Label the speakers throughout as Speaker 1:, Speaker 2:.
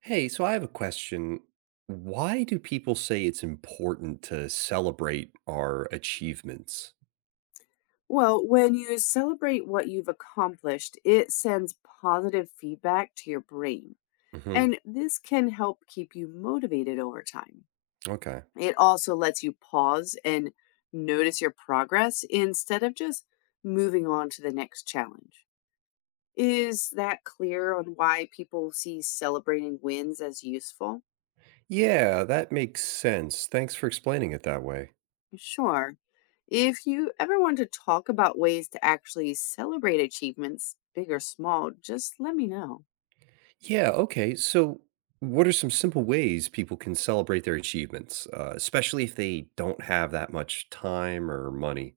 Speaker 1: Hey, so I have a question. Why do people say it's important to celebrate our achievements?
Speaker 2: Well, when you celebrate what you've accomplished, it sends positive feedback to your brain.
Speaker 1: Hmm.
Speaker 2: And this can help keep you motivated over time.
Speaker 1: Okay.
Speaker 2: It also lets you pause and notice your progress instead of just moving on to the next challenge. Is that clear on why people see celebrating wins as useful?
Speaker 1: Yeah, that makes sense. Thanks for explaining it that way.
Speaker 2: Sure. If you ever want to talk about ways to actually celebrate achievements, big or small, just let me know.
Speaker 1: Yeah, okay. So, what are some simple ways people can celebrate their achievements, especially if they don't have that much time or money?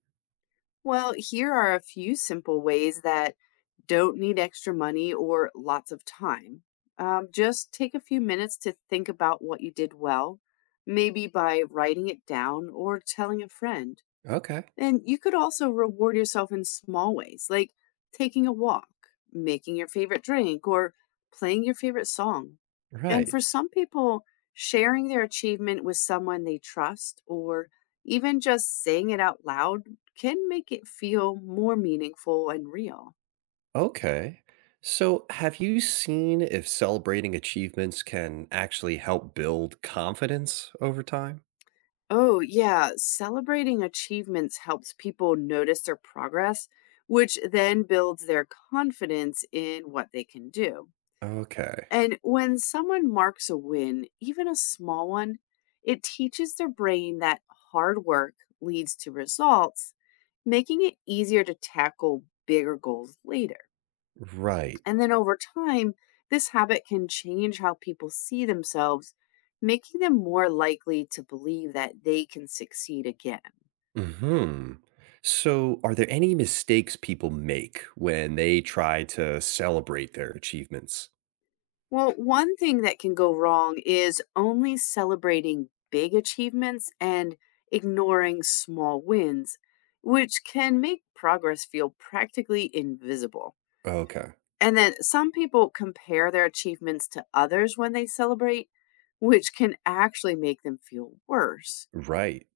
Speaker 2: Well, here are a few simple ways that don't need extra money or lots of time. Just take a few minutes to think about what you did well, maybe by writing it down or telling a friend.
Speaker 1: Okay.
Speaker 2: And you could also reward yourself in small ways, like taking a walk, making your favorite drink, or playing your favorite song. And
Speaker 1: Right.
Speaker 2: for some people, sharing their achievement with someone they trust or even just saying it out loud can make it feel more meaningful and real.
Speaker 1: Okay. So, have you seen if celebrating achievements can actually help build confidence over time?
Speaker 2: Oh, yeah, celebrating achievements helps people notice their progress, which then builds their confidence in what they can do.
Speaker 1: Okay.
Speaker 2: And when someone marks a win, even a small one, it teaches their brain that hard work leads to results, making it easier to tackle bigger goals later.
Speaker 1: Right.
Speaker 2: And then over time, this habit can change how people see themselves, making them more likely to believe that they can succeed again.
Speaker 1: Hmm. So, are there any mistakes people make when they try to celebrate their achievements?
Speaker 2: Well, one thing that can go wrong is only celebrating big achievements and ignoring small wins, which can make progress feel practically invisible.
Speaker 1: Okay.
Speaker 2: And then some people compare their achievements to others when they celebrate, which can actually make them feel worse.
Speaker 1: Right.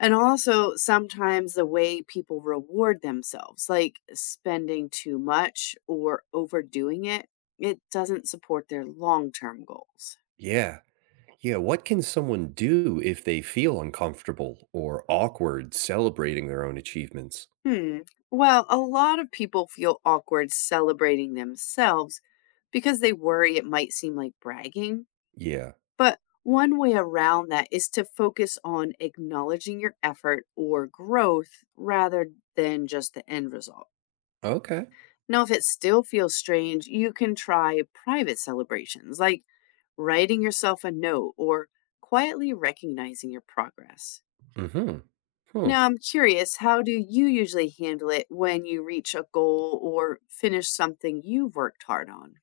Speaker 2: And also, sometimes the way people reward themselves, like spending too much or overdoing it, it doesn't support their long term goals.
Speaker 1: Yeah. Yeah. What can someone do if they feel uncomfortable or awkward celebrating their own achievements?
Speaker 2: Hmm. Well, a lot of people feel awkward celebrating themselves because they worry it might seem like bragging.
Speaker 1: Yeah.
Speaker 2: But one way around that is to focus on acknowledging your effort or growth rather than just the end result.
Speaker 1: Okay.
Speaker 2: Now, if it still feels strange, you can try private celebrations like writing yourself a note or quietly recognizing your progress.
Speaker 1: Mm-hmm. Hmm.
Speaker 2: Now, I'm curious, how do you usually handle it when you reach a goal or finish something you've worked hard on?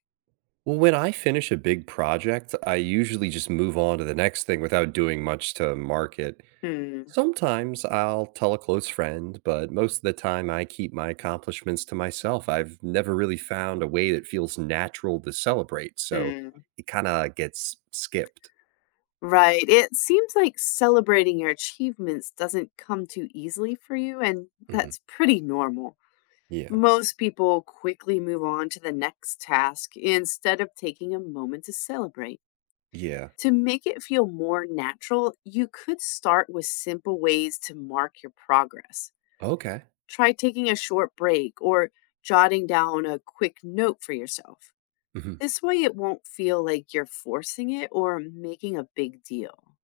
Speaker 1: Well, when I finish a big project, I usually just move on to the next thing without doing much to mark it.
Speaker 2: Hmm.
Speaker 1: Sometimes I'll tell a close friend, but most of the time I keep my accomplishments to myself. I've never really found a way that feels natural to celebrate, so
Speaker 2: Hmm.
Speaker 1: it kind of gets skipped.
Speaker 2: Right. It seems like celebrating your achievements doesn't come too easily for you, and
Speaker 1: Hmm.
Speaker 2: that's pretty normal.
Speaker 1: Yeah.
Speaker 2: Most people quickly move on to the next task instead of taking a moment to celebrate.
Speaker 1: Yeah.
Speaker 2: To make it feel more natural, you could start with simple ways to mark your progress.
Speaker 1: Okay.
Speaker 2: Try taking a short break or jotting down a quick note for yourself.
Speaker 1: Hmm.
Speaker 2: This way, it won't feel like you're forcing it or making a big deal.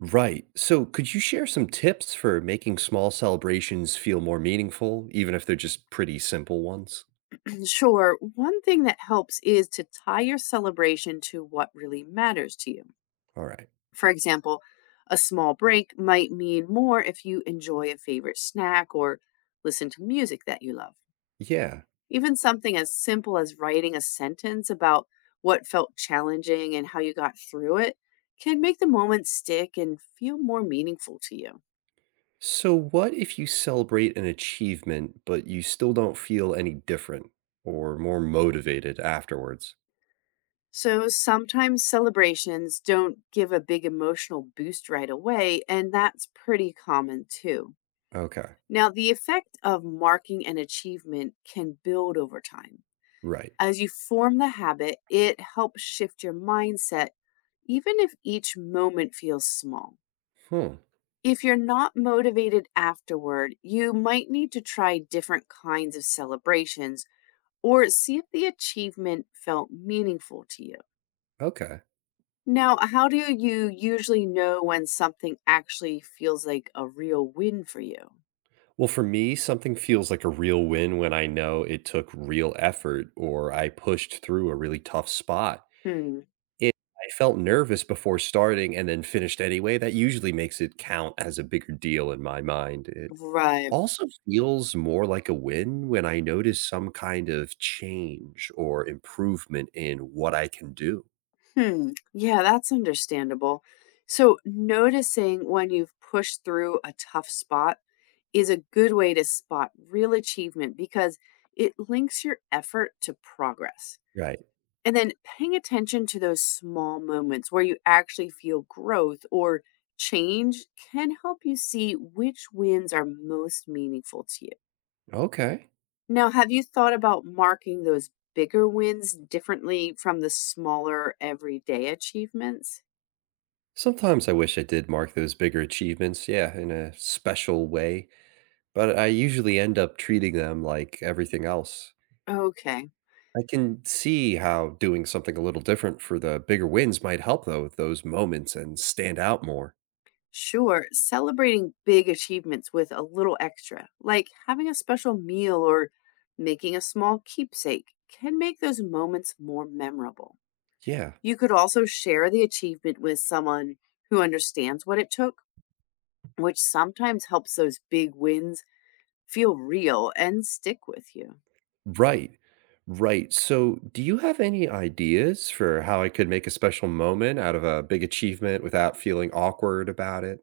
Speaker 1: Right. So could you share some tips for making small celebrations feel more meaningful, even if they're just pretty simple ones?
Speaker 2: Sure, one thing that helps is to tie your celebration to what really matters to you.
Speaker 1: All right.
Speaker 2: For example, a small break might mean more if you enjoy a favorite snack or listen to music that you love.
Speaker 1: Yeah.
Speaker 2: Even something as simple as writing a sentence about what felt challenging and how you got through it can make the moment stick and feel more meaningful to you.
Speaker 1: So, what if you celebrate an achievement, but you still don't feel any different or more motivated afterwards?
Speaker 2: So sometimes celebrations don't give a big emotional boost right away, and that's pretty common too.
Speaker 1: Okay,
Speaker 2: Now, the effect of marking an achievement can build over time.
Speaker 1: right.
Speaker 2: As you form the habit, it helps shift your mindset, even if each moment feels small.
Speaker 1: Hmm.
Speaker 2: If you're not motivated afterward, you might need to try different kinds of celebrations or see if the achievement felt meaningful to you.
Speaker 1: Okay.
Speaker 2: Now, how do you usually know when something actually feels like a real win for you?
Speaker 1: Well, for me, something feels like a real win when I know it took real effort or I pushed through a really tough spot.
Speaker 2: Hmm.
Speaker 1: It I felt nervous before starting and then finished anyway, that usually makes it count as a bigger deal in my mind, it
Speaker 2: Right.
Speaker 1: also feels more like a win when I notice some kind of change or improvement in what I can do.
Speaker 2: Hmm. Yeah, that's understandable. So, noticing when you've pushed through a tough spot is a good way to spot real achievement because it links your effort to progress.
Speaker 1: Right,
Speaker 2: And then paying attention to those small moments where you actually feel growth or change can help you see which wins are most meaningful to you.
Speaker 1: okay.
Speaker 2: Now, have you thought about marking those bigger wins differently from the smaller everyday achievements?
Speaker 1: Sometimes I wish I did mark those bigger achievements, yeah, in a special way, but I usually end up treating them like everything else.
Speaker 2: Okay,
Speaker 1: I can see how doing something a little different for the bigger wins might help though with those moments and stand out more.
Speaker 2: sure. Celebrating big achievements with a little extra, like having a special meal or making a small keepsake, can make those moments more memorable.
Speaker 1: Yeah,
Speaker 2: You could also share the achievement with someone who understands what it took, which sometimes helps those big wins feel real and stick with you.
Speaker 1: right. Right. So, do you have any ideas for how I could make a special moment out of a big achievement without feeling awkward about it?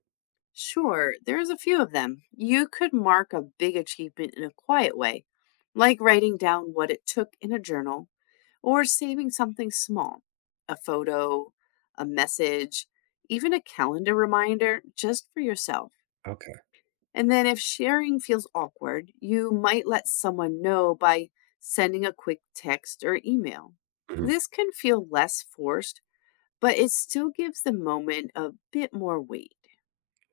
Speaker 2: Sure, there's a few of them. You could mark a big achievement in a quiet way, like writing down what it took in a journal or saving something small, a photo, a message, even a calendar reminder just for yourself.
Speaker 1: Okay.
Speaker 2: And then if sharing feels awkward, you might let someone know by sending a quick text or email.
Speaker 1: Mhm.
Speaker 2: This can feel less forced, but it still gives the moment a bit more weight.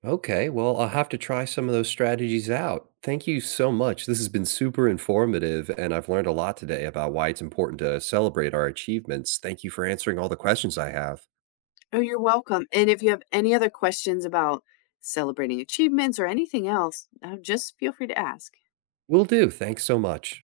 Speaker 1: Okay. Well, I'll have to try some of those strategies out. Thank you so much. This has been super informative, and I've learned a lot today about why it's important to celebrate our achievements. Thank you for answering all the questions I have.
Speaker 2: Oh, you're welcome. And if you have any other questions about celebrating achievements or anything else, just feel free to ask.
Speaker 1: Will do. Thanks so much.